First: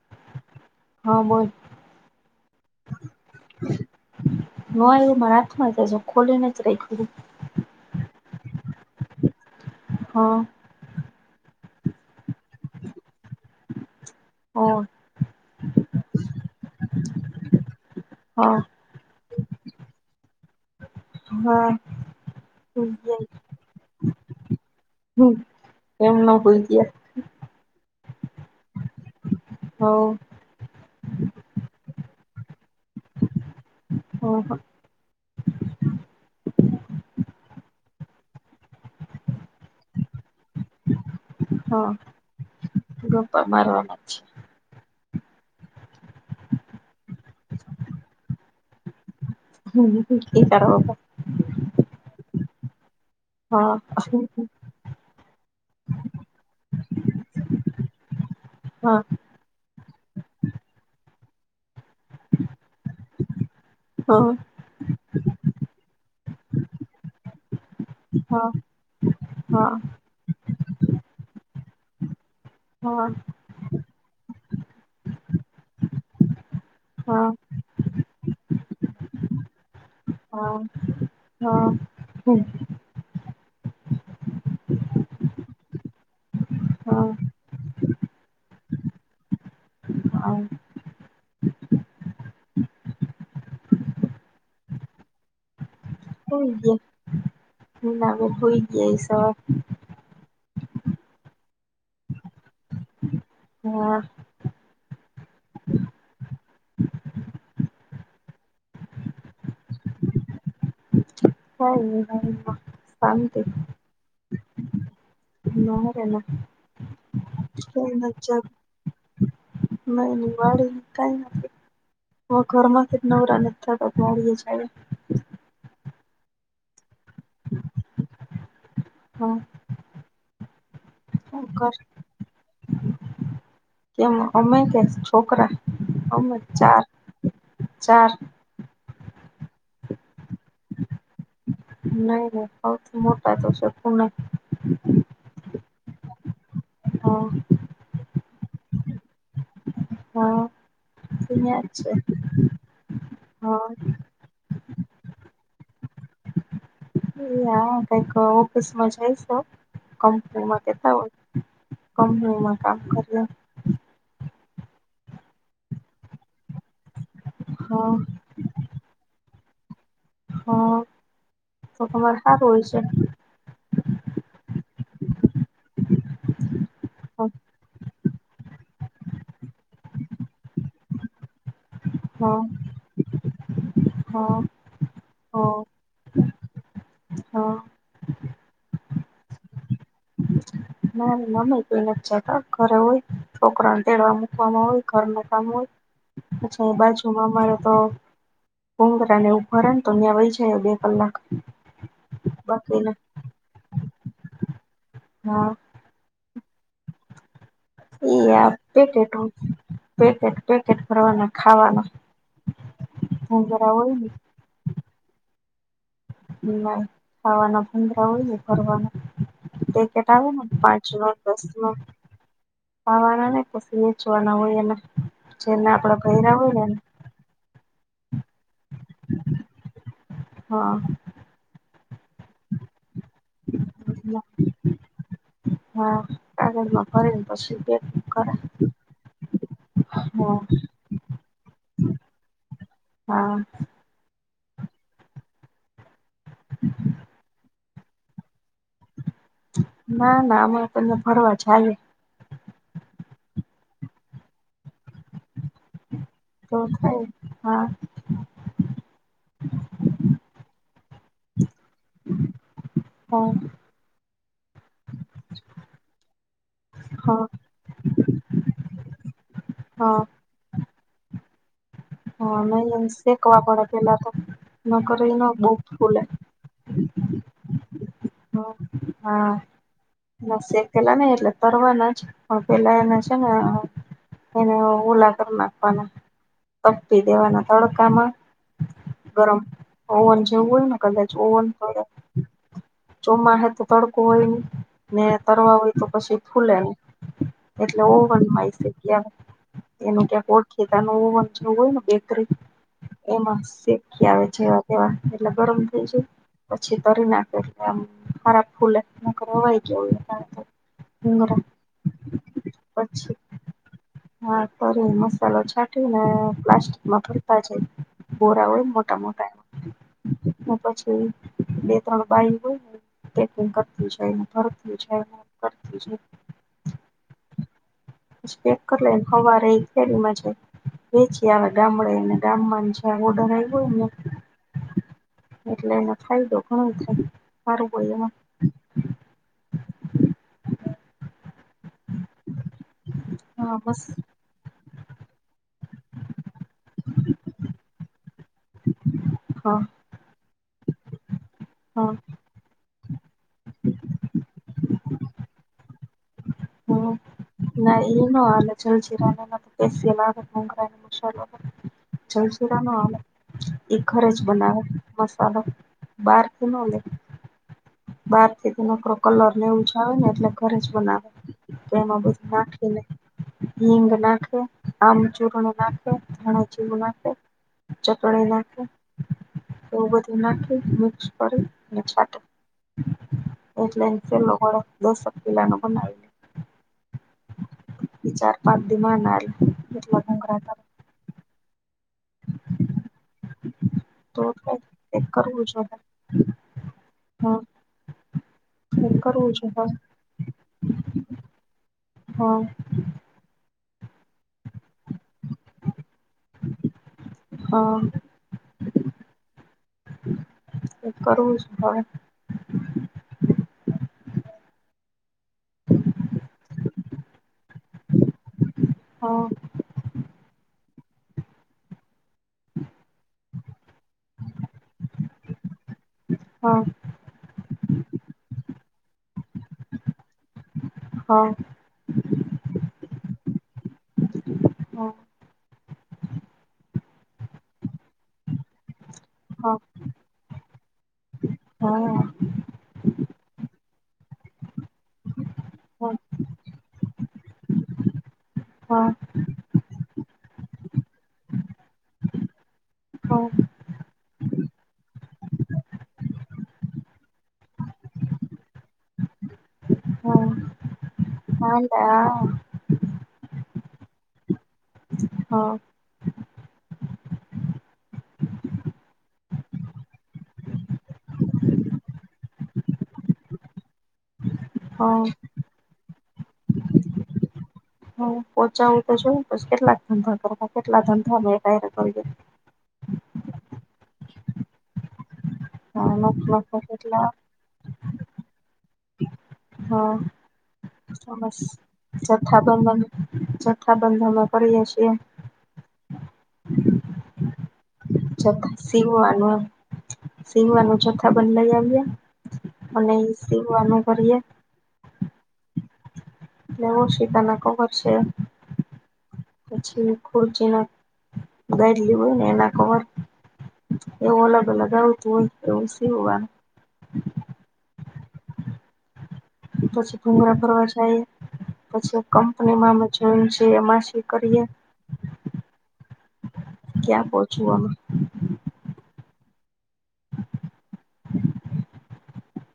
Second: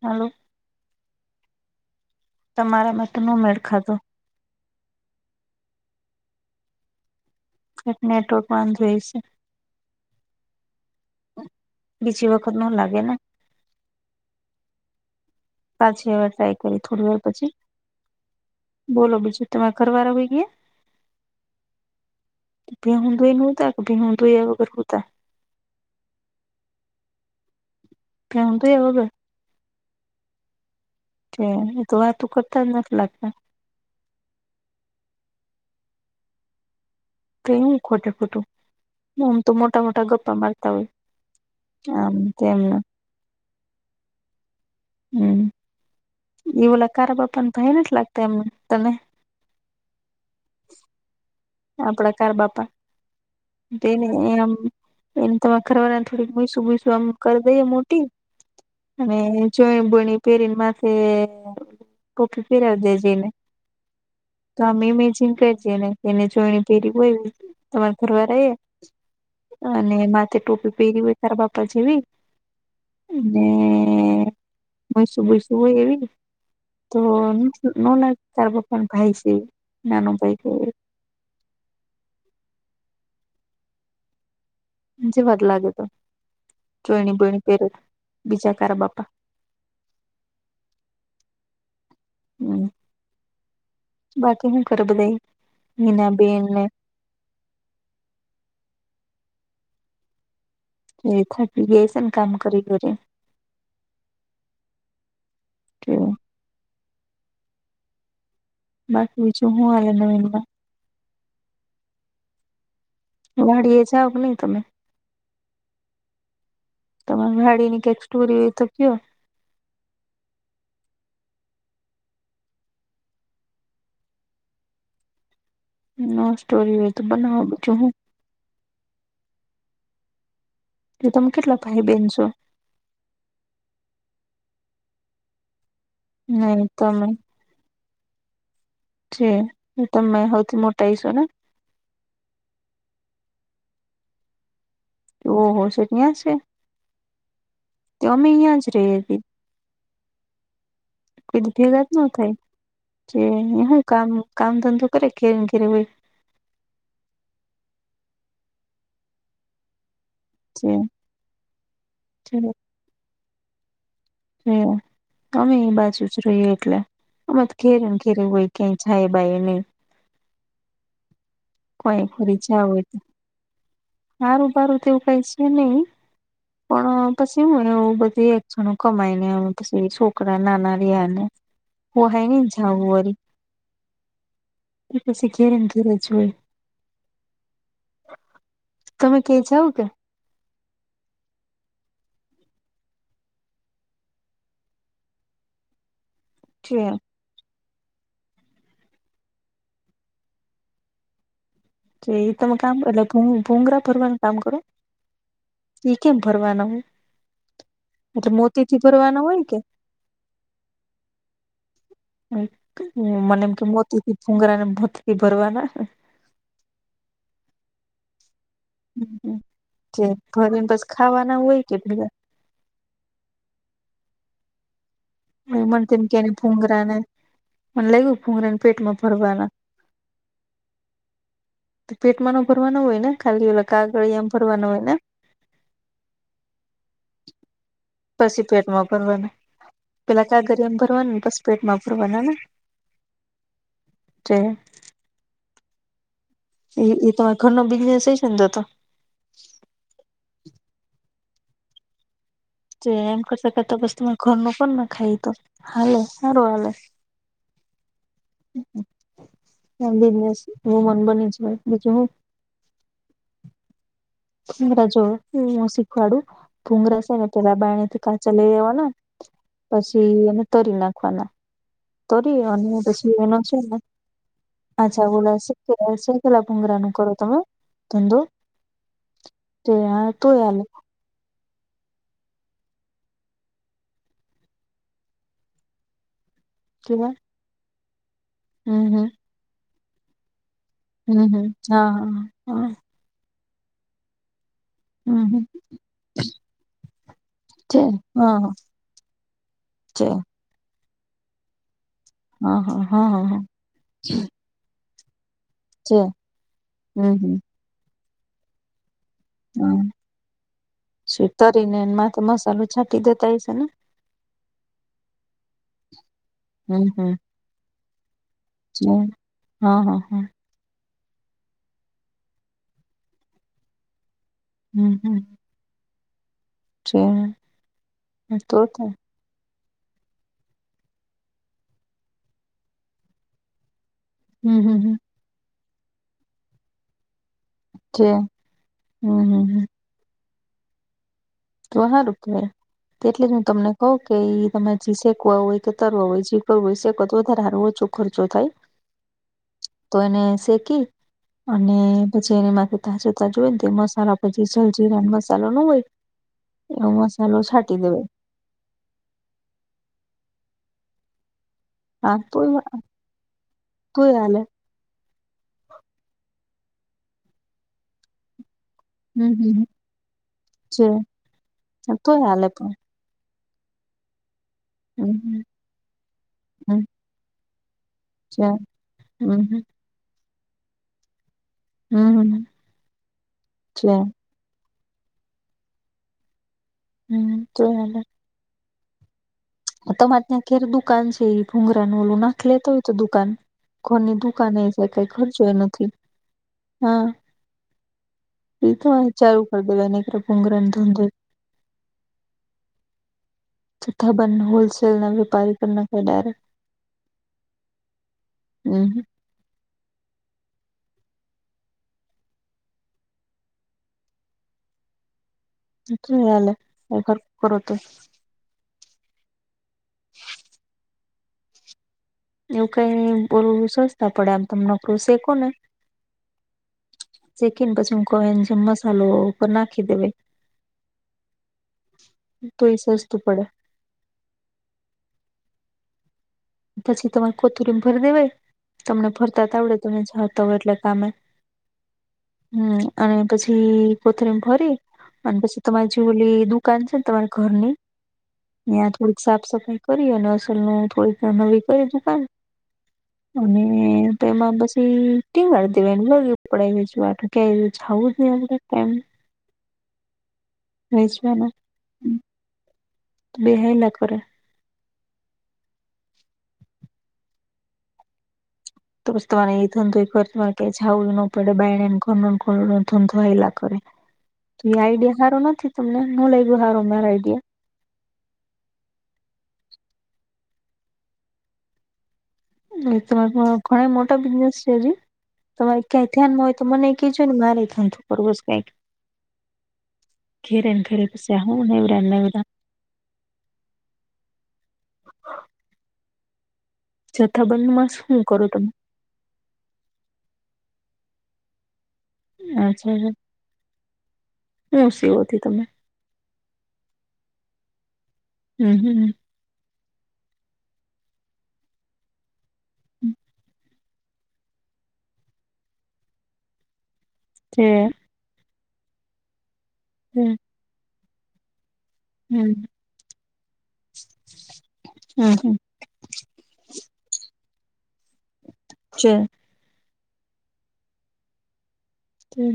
હાલો. હા બોલ. તમારામાં તો નો મેળ ખાધું. નો આયવું મારા હાથમા તજો ખોલીને જ રાયખુ. નેટવર્ક બંધ હઈ શે. હા. બીજી વખત ન લાગે ને? ઓ. પાછી હવે ટ્રાય કરી થોડી વાર પછી. હા બોલો બીજું તમે ઘરવાર હોય ગયા? હા હુઈ બે ગયા દોય ન હોતા કે ભંધોય વગર હોતા. હમ્મ, એમ નો હોય ગયા. કેન ધોયા વગર. ગયા એ તો વાતું કરતા જ નથી લાગતા. અહ. કઈ ખોટે ખોટું આમ તો મોટા મોટા ગપ્પા મારતા હોય. હા આમ તેમને ગપ્પા મારવાના છે. હમ્મ. એવલા કારા બાપા ન ભાઈ નથ લાગતા એમને તને. હમ્મ, એ તારા બાપા. આપડા કાર બાપા હા તેને હા એમ. એને તમા ખરવાના થોડીક મૂસું મૂસું આમ કરી દઈએ મોટી હા અને જોણી બોણી પહેરીને માથે પોખી પેરવી દે જઈને. હા. તો અમે ઇમેજિંગ કરીજે ને એને જોણી પેરી કોય. તમારા હા ઘરવા અને માથે ટોપી પહેરી હોય તારા બાપા જેવી. હા. [unintelligible] મસું બસુ હોય એવી તો હા નાના તારા પપ્પાન ભાઈ છે ઈ. હા હા. જેવાત લાગે તો. હા જોણી બોણી પેરે બીજા કારા બાપા આવ હમ બાકી હું કરૉ બધાય મીનામ હોઈ ગયા હ નાવે હોય ગયા એ સવા એ થાકી ગઈ છે કામ કરી કરીને હા હ બાકી બીજું હું આવે નવીન માં સઈ વાડી એ જાવ કે નહી તમે ના રે ના તમારી વાડીની કઇક સ્ટોરી હોય તો કયો મારી વાડીની કાઇ નથી હ ઘર માંથી નવરા નથી થતા તો વાડી એ જાય ન સ્ટોરી હોય તો બનાવું બીજુ હું હા એ તમે શું કેટલા કર ભાઈ બહેન છો કેમ અમે કે છોકરા હમ નહી ચાર તમે ચાર જી તમે હૌથી મોટા હસો ને નહી નહી સૌથી મોટા તો શકું ના ઓ હો છેક ન્યા છે હા અમે અહીંયા જ રહિયે ભી હા કોઈ ત્યાં જ વિધિગત છે ના થાય કે હા હુ કામ કામ ધંધો કરે કે ધરેનેઘરે હોય. એ કઈક ઓફિસમાં છે જાય છે કંપની એમાં છે. કેટલા હોય કંપનીમાં કામ કરિયે અમે એ બાજુ જ રહીએ એટલે અમે તો ઘેરે હા ને ઘેરે હોય- - કઇ જાઈએ બાયયે નહી હ તો કોઈ તમારૅ ખોરી હારુ જાવ હઇશે હોય સારું બારું તેવું તો કઈ છે નહી- પણ હા પછી હું એવું બધી એકક્ષણો કમાઈ ને પછી છોકરા નાના રિયા ને- - - - પોહાય હય હા નઈ જાવું વરી હા એ પછી ઘેરે હા ને ઘેરે જ જોય- - હા- - તમે ધેર જાવ કે ના મમ્મી તો નથ જતા ઘરે હોય- - છોકરાને તેડવા મુકવામાં હોય ઘરનું કામ હોય પછી બાજુમાં અમારે- - તો બધાને ઉભા રહેને તો ન્યાં વહી જાય બે કલાક- - જે એ તમે કામ એટલે ભૂંગરા ભરવાનું કામ કરો? હા. ઈ કેમ ભરવાના હોય એ એટલે આ મોતી થી પેકેટ ભરવાના હોય કે? પેકેટ પેકેટ ભરવાના ખાવાના મને એમ કે ભુંગરા હોય ને મોતીથી ભૂગરા ને મોતીથી ભરવાના- - ના ખાવાના ભૂગરા હોયને ભરવાના જે પેકેટ આવેને ભરીને બસ પાંચમાં ખાવાના હોય કે દસમાં ખાવાના નહી પછી વેચાવના હોય એમાં - એ મને લાગ્યુ કે એને ભુગરા ને મને લાગ્યું ભુગરાને પેટમાં ભરવાના- - હા- - પેટમાંનો ભરવાના ન હોય ને ખાલી ઓલા કાગળિયામાં ભરવાના હોય ને- - હા કાગળમાં ફે ને પછી બે- - પછી પેટમાં ભરવાના- - પેલા હા ક ગરિયામ ભરવાનું બસ પેટમાં ભરવાનાને- હા - એ એ તો ઘર ન બિઝનેસ હ છે ને જતો- - ના ના અમે તને ફરવા જાએ- - જે એમ કરશેતો બસ તમે ઘર ન પણ ના ખાઈ તો- - તો હા- - બિનેસ એું મન બની છે બીજું હું. હ- - [unintelligible] ભૂગરા જો હું શીખવાડું ભૂગરા છે હા ને પેલા બા થી કાચા લઈ લેવાના? હા પછી એને તરી નાખવાના હા તરી અને નહી એ પછી એનો શેકવા છે. પડે પેલા તો ન કરે અચ્છા ન બોલો સ બહુ ફૂલે સેકલા પુંંગરાનું કરો તમે? ધંધો હમ હા તે તોય હાલે બસકેલા ન એ લ- - કરવારના જ પણ પેલા એના છે ને- - એને ઉલાગર નાખવાના તપી કેવા દેવાના તડકામાં- - હમ હમ- - ગરમ ઓવન જેવું હોય- - હમ હમ હા હા હા. ચોમા હ તો તડકોું હોય ને? ને તરવા હોય તો પછી ફૂલે ને એટલે ઓવડ માય છે ત્યા? એનું ક્યાંક ખેતાનું હોય ને બે- એમાં શી ક્યા આવે છે. વા એટલે ગરમ થઈ જાય પછી તરી નાખે એટલે આમ ખરાબ ફૂલે- - નારો વૈ ત- - શતરી ને એમાં તો મસાલો છાંટી પછી દેતા હ છે ને? હા કરી મસાલો છાંટી ને હમ પ્લાસ્ટિકમાં હમ ફ- - બોરાઓળ મોટા હા હા હા મોટા- - પછી બે ત્રણ બાઈ હોય પેકિંગ કરતી હમ જાય- હમ તો હમ લ [unintelligible] હવા રહી છે મજા- વેચી આવે ગામડેને ગામમાં છે ઓર્ડર આવ્યો હોય ને- હમ હમ હમ એટલે ન ખાઈ દો ઘણું છે. છે હમ હમ હ તો સારું કે એટલે જ હું હા તમને મસ્ત કઉ- કેઈ તમેી શેકવા હોય કે તરવા હોય જી કર હોય શેકવા તો વધારે હારવો છો- ખર્ચો થાય હા તો એને શેકી હા અને- જે માટે તાજા તાજ હોય ને તે મસાલા પછી જલજીરામ મસાલો ન હોય- એવો હમ મસાલો છાંટી ના દેવાય એમાં હ- [unintelligible] આ તો જલસુરા ન એ ઘર જ તોય હાલે બનાવે- મસાલો બાર ક નવલે- બારથી તે નો- કલર નેવછ આવે ને એટલે ઘરે જ છે બનાવે તો એમાં તોય બધું હાલે પણ નાખીને- હીંગ નાખે આમ ચૂર્ણ નાખે ધાણાજીવ તમારે નાખે- ચટણી ત્યાં નાખી એવું બધું નાખી મિક્સ કરી- હમ હ એટલેેલોડ દસક પિલા ન બનાવી લે- હમ તો- પાધ્યમાંના- હું તો તમારે ત્યાં કેર દુકાન છે. ભુંગરાનું ઓલું નાખી લેતો હોય તો દુકાન ઘરની તો દુકાન થાય એ છે કઈ ખર્ચો કરવું એ જોઈએ નથી. હા એ તો વા કરવું ચારું છે હ કર દેવા ની એમ ભૂગરા ધ હા. ખબર નય હોલસેલ ના વેપારી [unintelligible] હા હમમ. એ કરવુ જ પડે. કેટલી વાર લા [unintelligible] કરો તો હા. [inaudible] એવું કઈ બોલું સજતા પડે આમ તમે નોકરી શેખો ને હા. સેકી ને પછી હું કવ જેમ મસાલો ઉપર નાખી દેવાય. હા. તોય એ સસ્તુ પડે. હા. પછી તમારે કોતરીમ ભરી દેવ. તમને ભરતા હા તો આવડે તમે જતા હોય એટલે કામે હમમ અને પછી કોથમીર ભર્યે અને પછી તમારી હા જે ઓલી દુકાન છે ને તમારા ઘરની હા ત્યાં થોડી સાફ સફાઈ કરી અને અસલ ને થોડી નવી કરી દુકાન અને એમાં પછી ટીવી હારુ દેવાનું લય હા ખાવું પીવુ નહી આપ હા. વેચવાના હા. બેહયલા કરે. હા. તો બસ તમારે એ ધંધો એ કરે તમારે કઈ જાવું જ ન પડે બાયના ને ઘર ધંધો હાયલા કરે. તો હા હા આઈડિયા હારો નથી તમને નો લાયગો સારો મારો આઈડિયા. હા પોહચાવુ તો જો પછી કેટલાક ધંધા કરવા, કેટલા ધંધા [unintelligible] હા તો ઘણો મોટા બજનેસ છે હિ ની. તમારે હા ક્યાંય નોખા ધ્યાનમાં હોય નોખા તો મને કેટલા કજો ને મારે ધંધો કરવો છે કાઈક. હા ઘરે ને ખરે પસ્યા હવરાના લાયરા જથ્થા બંધ ના વેપારી ઓ છીએ. જથ્થા બંધ માં શું કરો જથથી તમે સીવવાનું સીવવા ને જથ્થા બંધ લઈ આવ્યે. અને અચ્છા એ સીવવાનું કરીએ. હું સીવો છો તમે? બ્લાઉઝ ઓશિકા ના કવર છે હમમ હમમ. પછી ખુરચી ના ગાઈડ લીધૂ ને એના કવર એવું અલગ અલગ આવતું હોય એવું સીવાનું તે પછી હમ [unintelligible] ફરવા જઉ પછી કંપનીમાં મે જોઈ છીએ એમાં શી કરીએ હમમ હમમ. ક્યાં પહોંચું આમ. છે.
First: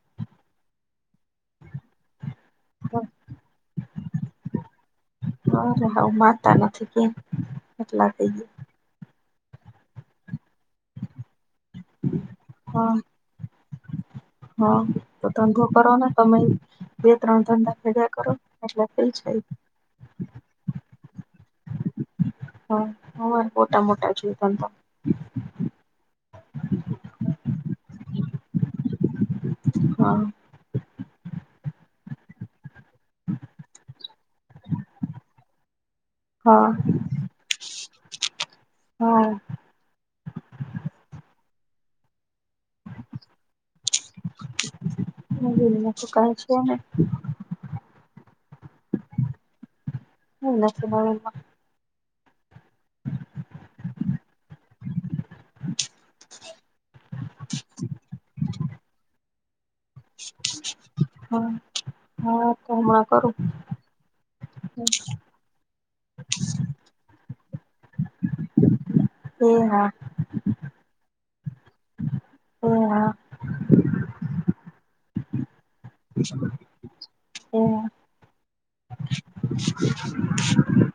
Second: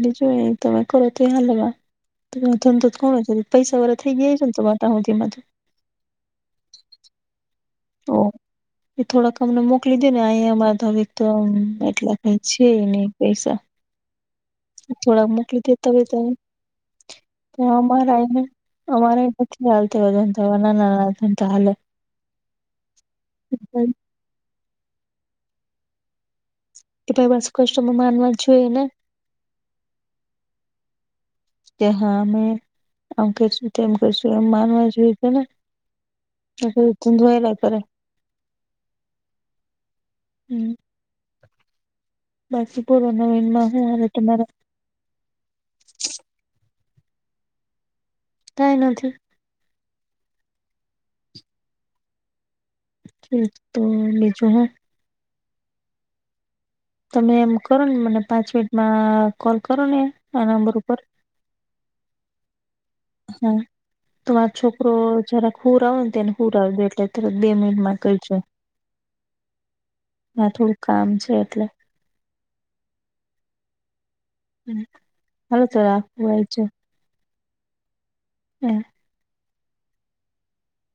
બીજું તમે કરો તો હાલ જેવ ધંધો જ કોણ પૈસા વર થઈ ગિયા છે ને તમાર અરે હું માનતા નથી કેમ એટલા કહી એ થોડાક અમને મોકલી દે ને અહીયા અમારા તોમ એટલા ક ગયા છેને પૈસા હ હ તો થોડાક મોકલી ધંધો કરો દેતા હો ને તમે બે ત્રણ તમે ધંધા ભેગા અમારા કરો એટલે થઈ અમારા જાય નથી ચાલ તો ના ના ના તો હાલે હ હ એ મોટા મોટા જી ત તો કે ભાઈ બસ કષ્ટમાં માનવા છઈએ ને હા કે હા અમે આમ કેશું કરશું એમ માનવા જોઈએ તો ને હા ત ધયલા સર હા હમ બસપર ન વનમારટ મા હ શું કાય છે ને ચતા થઈ નથી નથી હમ હ હ તો બીજું હ તમે એમ કરો ને મને પાંચ મિનિટમાં કોલ કરો ને આ નંબર ઉપર હા હા તો હમણાં કરું તો આ છોકરો જરાક હુર આવો ને તને હુર આવજે એટલે તત બે મિનિટ માં કજો [unintelligible] [inaudible] હ હા હ થોડુંક કામ છે એટલે હ હલો ચોરા હમ